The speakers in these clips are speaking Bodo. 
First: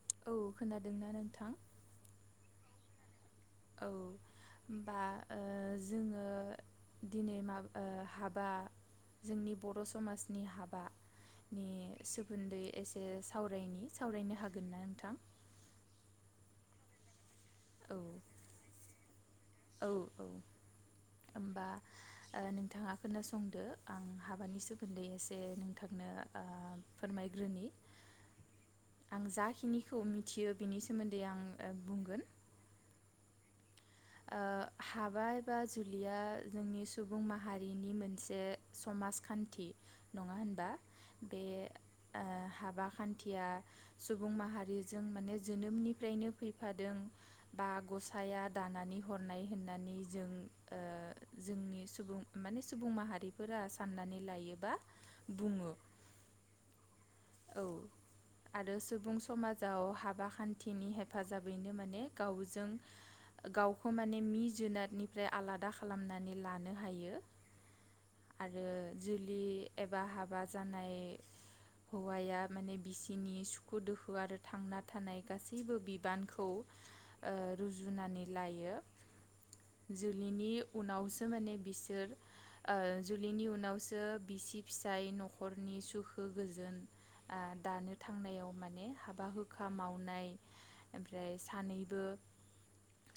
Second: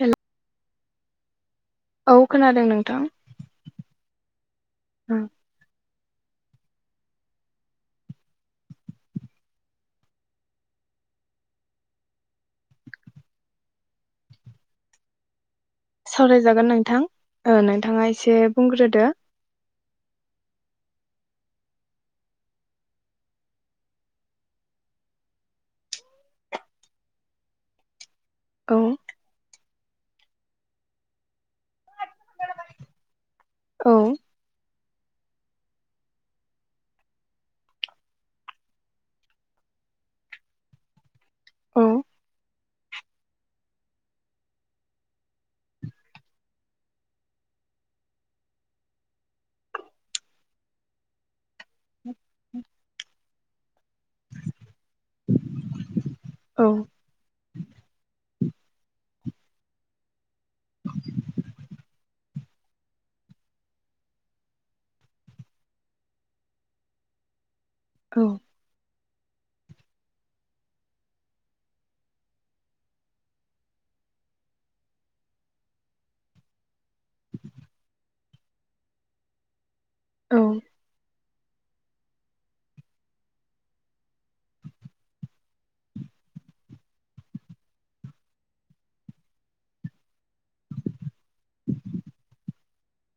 हेल' औ खोनादोंना नोंथां? थां। औ बा ओ जोङो दिनै माब ओ हाबा जोंनि बर' समाजनि हाबानि सोमोन्दै एसे सावरायनि, सावरायनो हागोनना नोंथां? सावरायजागोन नोंथां। ओ औ नोंथाङा एसे बुंग्रोदो औ ओमबा ओ नोंथाङा खोनासंदो आं हाबानि सोमोन्दै एसे नोंथांनो ओ फोरमायग्रोनि औ आं जाखिनि खौ मिथियो बिनि सोमोन्दै आं ओ बुंगोन औ ओ हाबा एबा जुलिया जोंनि सुबुं माहारिनि मोनसे समाजखान्थि नङा होनबा? बे औ ओ हाब हाबा खान्थिया सुबुं माहारिजों माने जोनोमनिफ्रायनो फैफादों बा गसाया दानानै नानै हरनाय होननानै जों ओ जोंनि सुबुं माने सुबुं माहारिफोरा साननानै लायोबा बुङो। औ औ आरो सुबुं समाजाव हाबा खान्थिनि हेफाजाबैनो माने गावजों गावखौ माने मि जुनादनिफ्राय आलादा खालामनानै लानो हायो। औ आरो जुलि एबा हाबा जानाय हौवाया माने बिसिनि सुखु दोखु आरो थांना थानाय गासैबो बिबानखौ ओ रुजुनानै लायो। औ जुलिनि उनावसो माने बिसोर ओ जुलिनि उनावसो बिसि फिसाय न'खरनि सुखु गोजोन ओ दानो थांनायाव माने हाबा हुखा मावनाय ओमफ्राय सानैबो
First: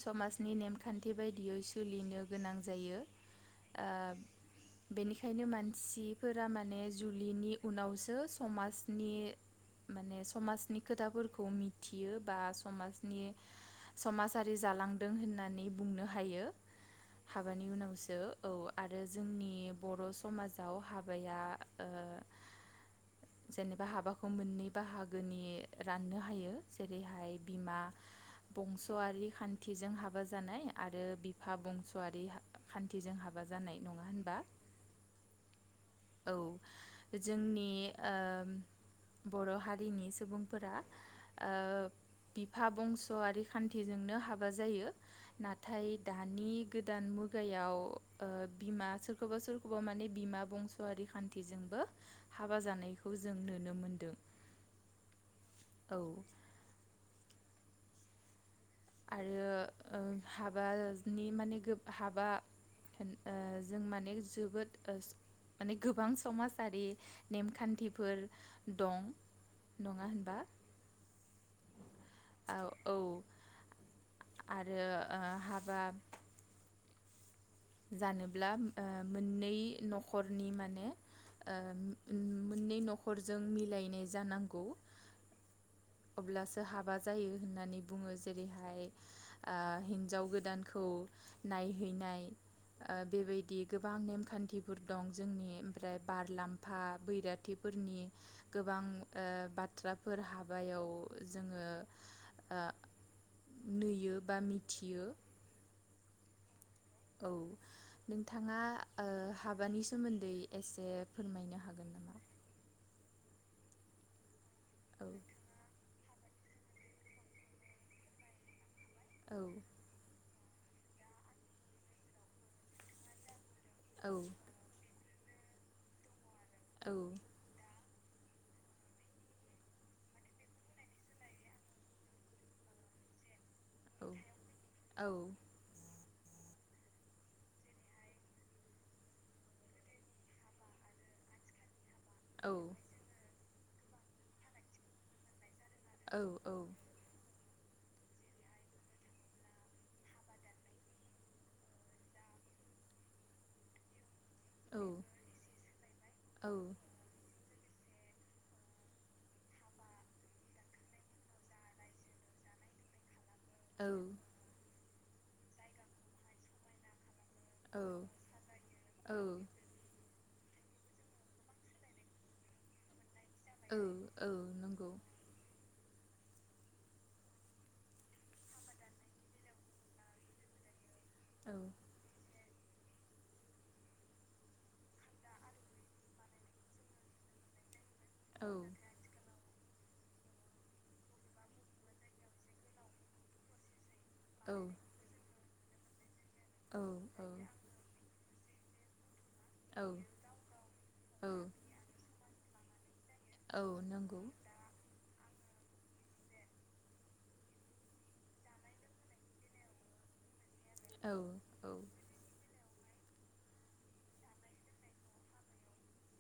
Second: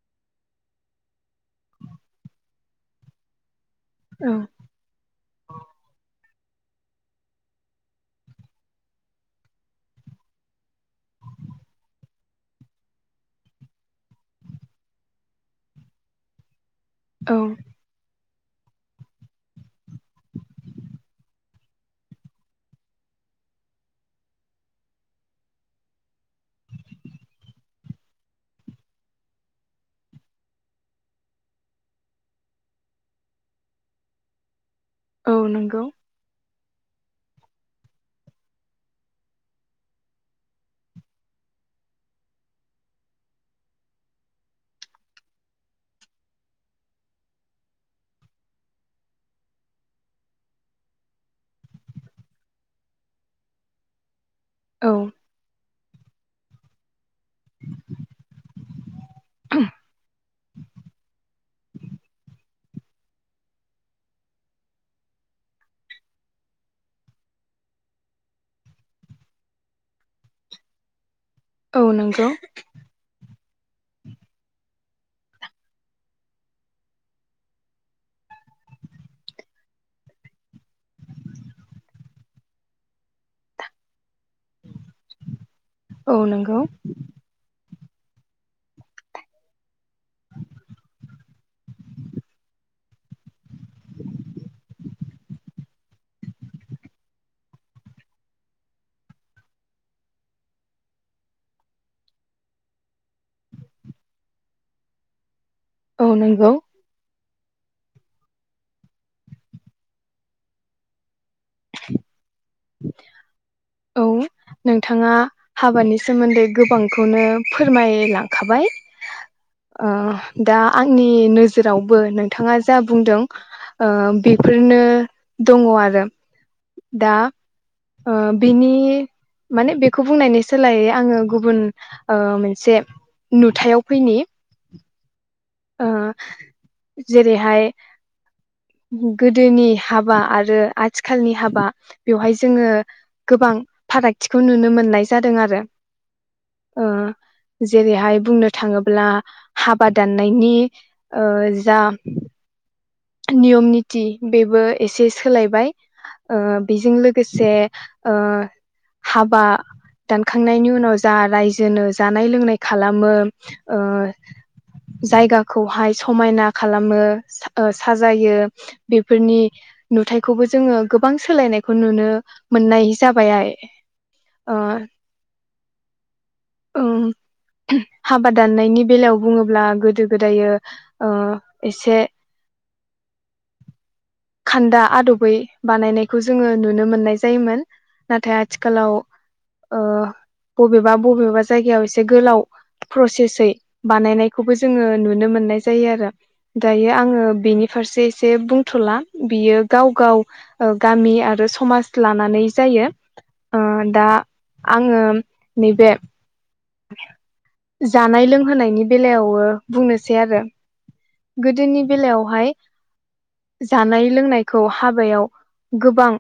समाजनि नेमखान्थि बायदियै सोलिनो गोनां जायो। ओ औ बेनिखायनो मानसिफोर फ्रा माने जुलिनि उनावसो समाजनि माने समाजनि खोथाफोरखौ मिथियो बा समाजनि समाजारि जालांदों होननानै बुंनो हायो। औ हाबानि उनावसो औ आरो जोंनि बर' समाजाव हाबाया ओ जेनेबा हाबाखौ मोननै बाहागोनि राननो हायो जेरैहाय बिमा बंसआरि खान्थिजों हाबा जानाय आरो बिफा बंसआरि खान्थिजों हाबा जानाय नङा होनबा? औ नंगौ। औ जोंनि ओ बर' हारिनि सुबुंफोरा ओ बिफा बंसआरि खान्थिजोंनो हाबा जायो नाथाय दानि गोदान मुगायाव ओ बिमा सोरखौबा सोरखौबा माने बिमा बंसआरि खान्थिजोंबो हाबा जानाय खौ जों नुनो मोनदों। औ। औ। [inaudible] आरो ओ हाबानि माने गोब हाबा होन ओ जों माने जोबोद ओस माने गोबां समाजारि नेमखान्थिफोर दं नङा होनबा? औ नंगौ। औ औ आरो ओ हाबा जानोब्ला ओ मोननै न'खरनि माने ओ ओम मोननै न'खरजों मिलायनाय जानांगौ। औ नंगौ अब्लासो हाबा जायो होननानै बुङो जेरैहाय ओ हिन्जाव गोदानखौ नायहैनाय ओ बेबायदि गोबां नेमखान्थिफोर दं जोंनि ओमफ्राय बारलाम्फा बैराथिफोरनि गोबां ओ बाथ्राफोर हाब बायाव जोङो ओ नुयो बा मिथियो। औ नंगौ। औ नोंथाङा ओ हाबानि सोमोन्दै एसे फोरमायनो हागोन नामा? औ। औ नोंथाङा हाबानि सोमोन्दै गोबांखौनो फोरमायलांखाबाय। औ अ। दा आंनि नोजोरावबो नोंथाङा जा बुंदों ओह औ बेफोरनो दङ आरो। औ दा ओह बिनि माने बेखौ बुंनायनि सोलायै आङो गुबुन मोनसे नुथायाव औ फैनि। औ। ओ जेरैहाय गोदोनि हाबा आरो आथिखालनि हाबा। बेवहाय औ जोङो गोबां। फारागथिखौ नुनो मोननाय जादों आरो। औ औ। ओ जेरैहाय बुंनो थाङोब्ला हाबा दान नायनि ओह जाम नियम निथि। बेबो एसे सोलायबाय ओह बेजों लोगोसे। ओह हाबा दानखांनायनि उनाव जा रायजोनो जानाय लोंनाय खालामो। ओह। जायगाखौहाय समायना खालामो सा ओह साजायो औ बेफोरनि नुथायफ खौबो जोङो गोबां सोलायनायखौ नुनो मोननाय जाबाय आइ औ ओह। नंगौ उम हाबा दाननायनि बेलायाव बुङोब्ला गोदो गोदायो। ओह‌ औ एसे। खान्दा आदबै बानायनायखौ जोङो नुनो मोननाय जायोमोन। नाथाय औ आथिखालाव ओह बबेबा बबेबा जायगायाव एसे गोलाव प्रसेसै बानायनायखौबो जोङो नुनो मोननाय जायो आरो। औ औ दायो आङो। से एसे बुंथला। बियो गाव औ गाव ओ गामि आरो समाज लानानै। जायो। औ ओ दा नंगौ आङोम नैबे जानाय लोंहोनायनि बेलायावबो बुंनोसै आरो। औ औ गोदोनि बेलायावहाय। जानाय लोंनायखौ हाबायाव गोबां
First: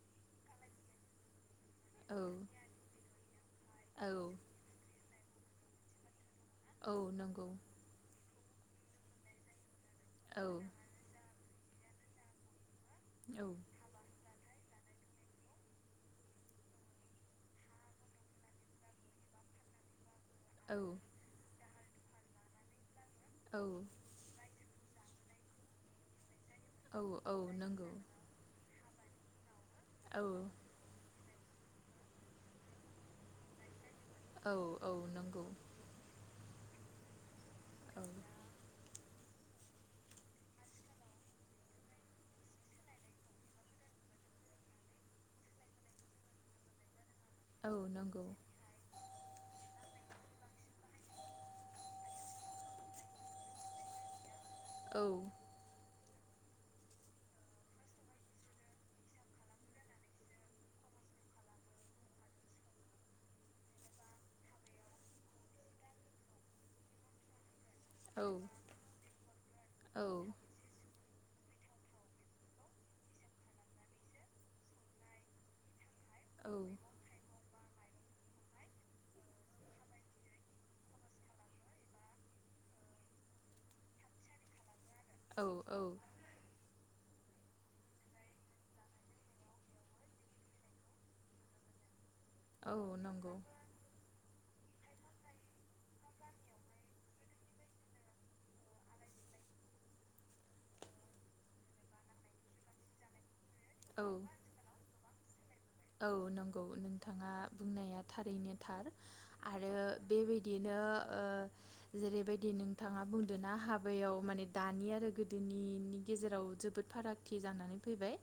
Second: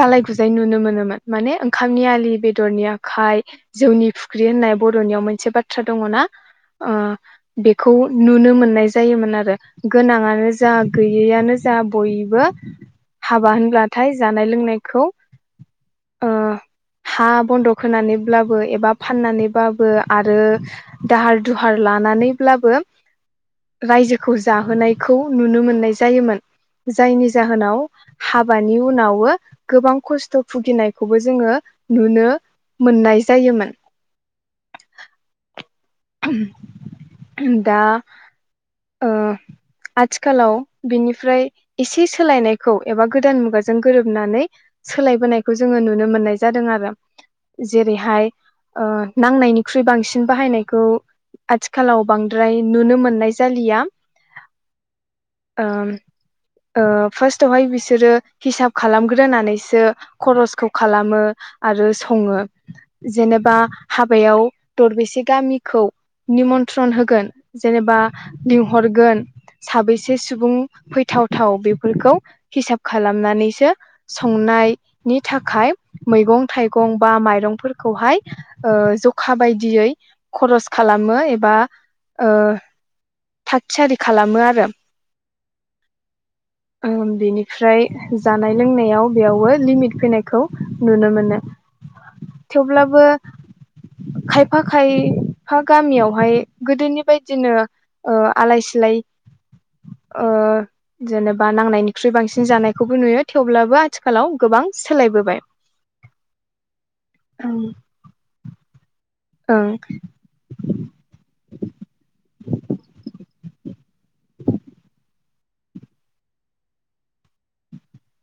गालाय गुजाय नुनो मोनोमोन माने ओंखामनि औ आलि बेदरनि आखाइ नि औ फुख्रि होननाय बर'नियाव मोनसे बाथ्रा दङ ना? औ ओ नंगौ बेखौ नुनो मोननाय जायोमोन आरो। औ गोनाङानो जा गैयैआनो जा बयबो औ हाबा होनब्लाथाय जानाय लोंनाय खौ ओ हा बन्दक होनानैब्लाबो एबा फाननानैबाबो। आरो दाहार दु हार लानानैब्लाबो रायजोखौ जाहोनाय। खौ नुनो मोननाय जायोमोन। औ जायनि औ जाहोनाव नंगौ हाबानि नि उनावो गोबां औ खस्थ' भुगिनायखौबो जों जोङो नुनो मोननाय जायोमोन। औ औ नंगौ। दा औ ओ आथिखालाव बिनिफ्राय एसे सोलायनायखौ एबा गोदान मुगाजों गोरोबनानै सोलायबोनायखौ जोङो नुनो मोननाय जादों आरो। औ नंगौ जेरैहाय ओ नांनायनिख्रुइ बांसिन बाहायनाय खौ आथिखालाव बांद्राय नुनो मोननाय जालिया। औ ओम। ओ फार्स्टआवहाय बिसोरो हिसाब खालामग्रोनानैसो खरसखौ खालामो आरो सङो जेनेबा हाबायाव दरबेसे गामि? खौ निमन्त्रन होगोन। जेनेबा औ लिंहरगोन औ साबैसे सुबुं फैथाव थाव बेफोरखौ हिसाब खालामनानैसो संनायनि थाखाय मैगं औ थाइगं बा माइरं खौहाय ओ जखा बायदियै खरस खालामो एबा ओ थाग थियारि खालामो आरो। औ औ। ओम बिनिफ्राय जानाय लोंनायाव बेयावबो लिमिट फैनायखौ नुनो मोनो। औ थेवब्लाबो नंगौ खायफ फा खाय फा गामियावहाय गोदोनि बायदिनो ओ आलाय सिलाय ओ जेनेबा नांनायनिख्रुइ बांसिन जानायखौबो नुयो। थेवब्लाबो औ आथिखालाव गोबां सोलायबोबाय। औ नंगौ नोंथाङा ओं बुंनाया थारैनो थार। औ आरो बेबायदिनो ओ जेरैबायदि नोंथाङा बुंदों ना हाबायाव माने दानि आरो गोद दिनैनि गेजेराव जोबोद फारागथि जानानै फैबाय।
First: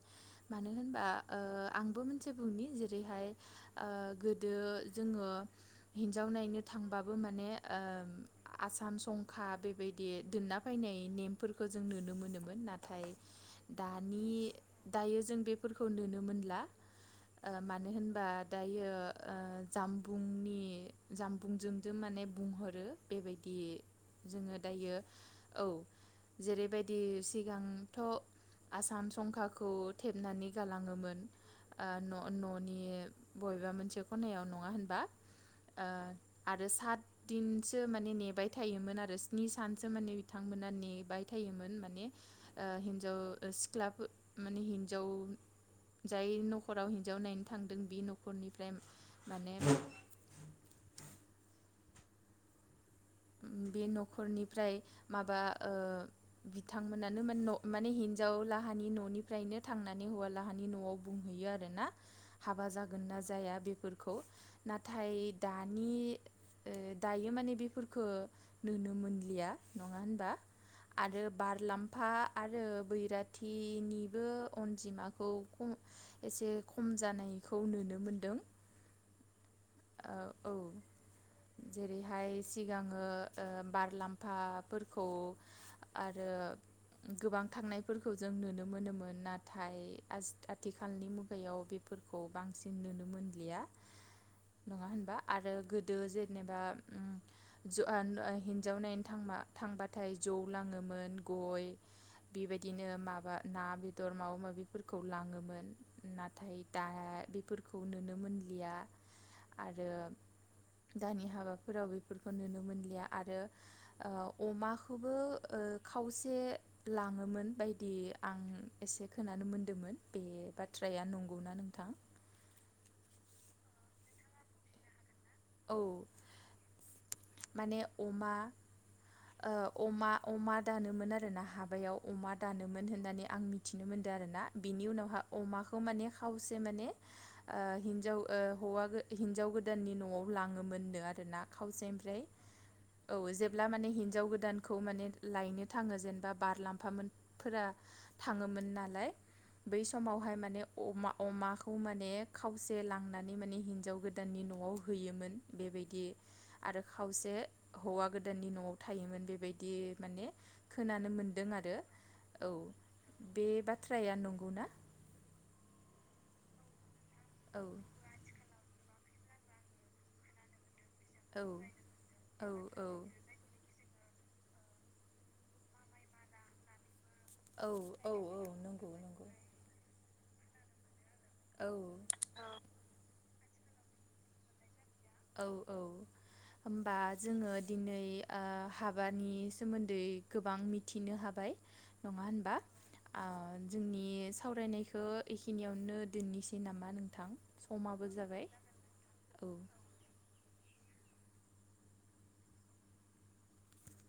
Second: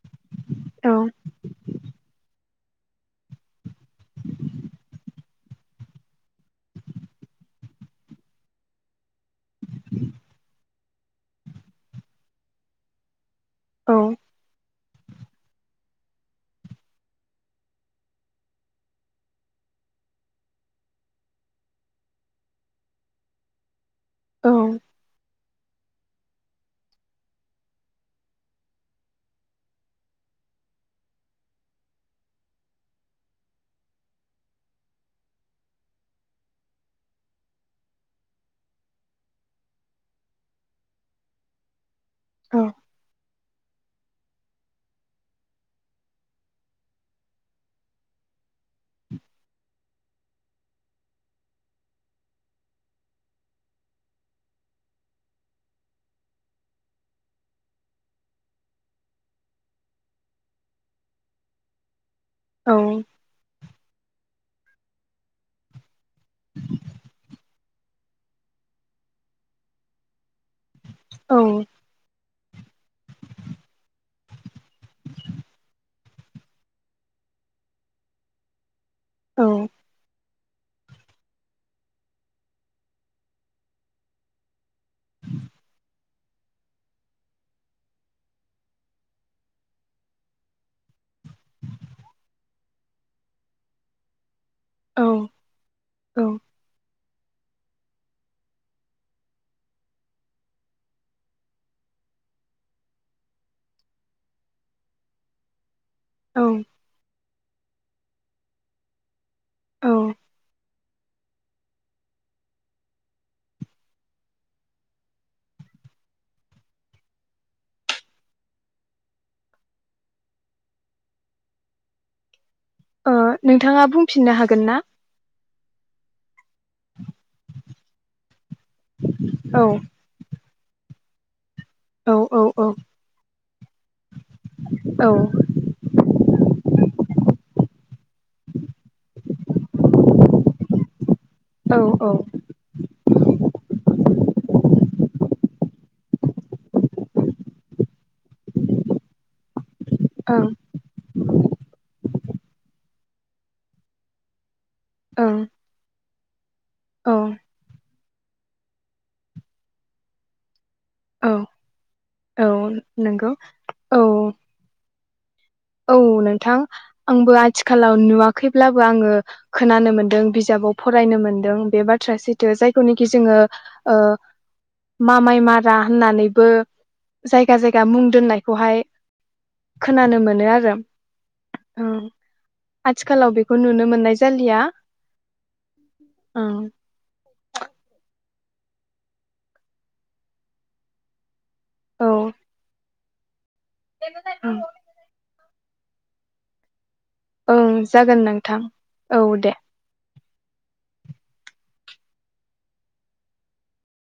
मानो होनबा औ ओ आंबो मोन बुंनि जेरैहाय ओ गोदो जोङो हिन्जाव नायनो थांबाबो माने ओ आसाम संखा बेबायदि दोनना फैनाय नेमफोरखो जों नुनो मोनोमोन नाथाय दानि दायो जों बेफोरखौ नुनो मोनला। ओ मानो होनबा दायो ओ जामबुंनि जामबुंजोंजों माने बुंहरो बेबायदि। औ जोङो दायो औ जेरैबायदि सिगांथ' आसाम संखाखौ थेबनानै गालाङोमोन ओ न' न'नि बबेबा मोनसे खनायाव नङा होनबा? आरो सातदिनसो माने नेबाय थायोमोन आरो स्नि सानसो माने बिथांमोना नेबाय थायोमोन माने ओ हिन्जाव सिख ख्लाफो माने हिन्जाव जायो न'ख खराव हिन्जाव नायनो थांदों बे न'खरनिफ्राय माने बे न'खरनिफ्राय माबा ओ बिथांमोनानो माने न' हिन्जावलाहानि न'निफ्रायनो थांनानै हौवालाहानि न'आव बुंहैयो आरो ना? हाबा औ जागोन ना जाया बेफोरखौ नाथाय दानि ओ दायो माने बेफ खो नुनो मोनलिया नङा होनबा? आरो औ बारलाम्फा आरो बैरात थिनिबो अनजिमाखौ खम एसे खम जानायखौ नुनो मोनदों। औ औ ओ जेरैहाय सिगाङो ओ बारलाम्फाफोरखौ आरो गोबां थांनायफोरखौ जों नुनो मोनोमोन नाथाय आस आथिखालनि मुगायाव बेफोरखौ बांसिन नुनो मोनलिया। नङा होनबा? आरो गोदो औ जेनेबा ओम ज आन ओ हिन्जाव नायनो थांबा थांबाथाय जौ लाङोमोन गय बेबायदिनो माबा ना बेदर माबा माबिफोरखौ लाङोमोन। नाथाय दा बेफोर खौ नुनो मोनलिया। आरो औ दानिया हाबाफोराव बेफोरखौ नुनो मोनलिया आरो ओ अमाखौबो ओ खावसे लाङोमोन बायदि आं एसे खोनानो मोनदोमोन बे बाथ्राया नंगौना नोंथां? ओ नोंथाङा बुंफिननो हागोन ना? औ माने अमा, औ ओ अमा अमा दानोमोन आरो ना हाब माबायाव औ अमा औ औ दानोमोन होननानै आं मिथिनो मोनदों आरो ना बिनि औ उनावहा ओं अमाखौ माने खावसे माने ओ हिनजाव ओ हौवा हिनजाव गोदाननि न'आव लाङोमोननो आ दोनना खावसे ओमफ्राय औ जेब्ला माने हिनजाव गोदानखौ माने लायनो थाङो जेनेबा बारलाम्फामोन फोरा थाङोमोन नालाय। बै समावहाय माने अमा अमाखौ माने खावसे लांनानै माने हिनजाव गोदाननि न'आव हैयोमोन ओं बेबायदि आरो औ खावसे हौवा गोदाननि न' आव थायोमोन बेबायदि माने खोनानो औ मोनदों आरो औ। नंगौ बे बाथ्राया औ नंगौ ना? औ नोंथां। आंबो औ आथिखालाव नुवाखैब्ला बो आङो खोनानो मोनदों बिजाबाव फरायनो औ मोनदों बे बाथ्राया औ सैथो जायखौनोखि औ जोङो ओ मामाइ मारा होननानैबो जायगा औ जायगा मुं औ औ दोननायखौहाय नंगौ नंगौ खोनानो मोन नो आरो औ आथिखालाव बे खौ नुनो मोननाय जालिया। औ औ ओं होमबा जोङो दिनै ओ हाबानि सोमोन्दै गोबां मिथिनो हाबाय। औ नङा होनबा? आ जोंनि ओं सावरायनायखो बेखिनियावनो दोननिसै नामा नों थां? ओं समाबो जागोन जाबाय नोंथां औ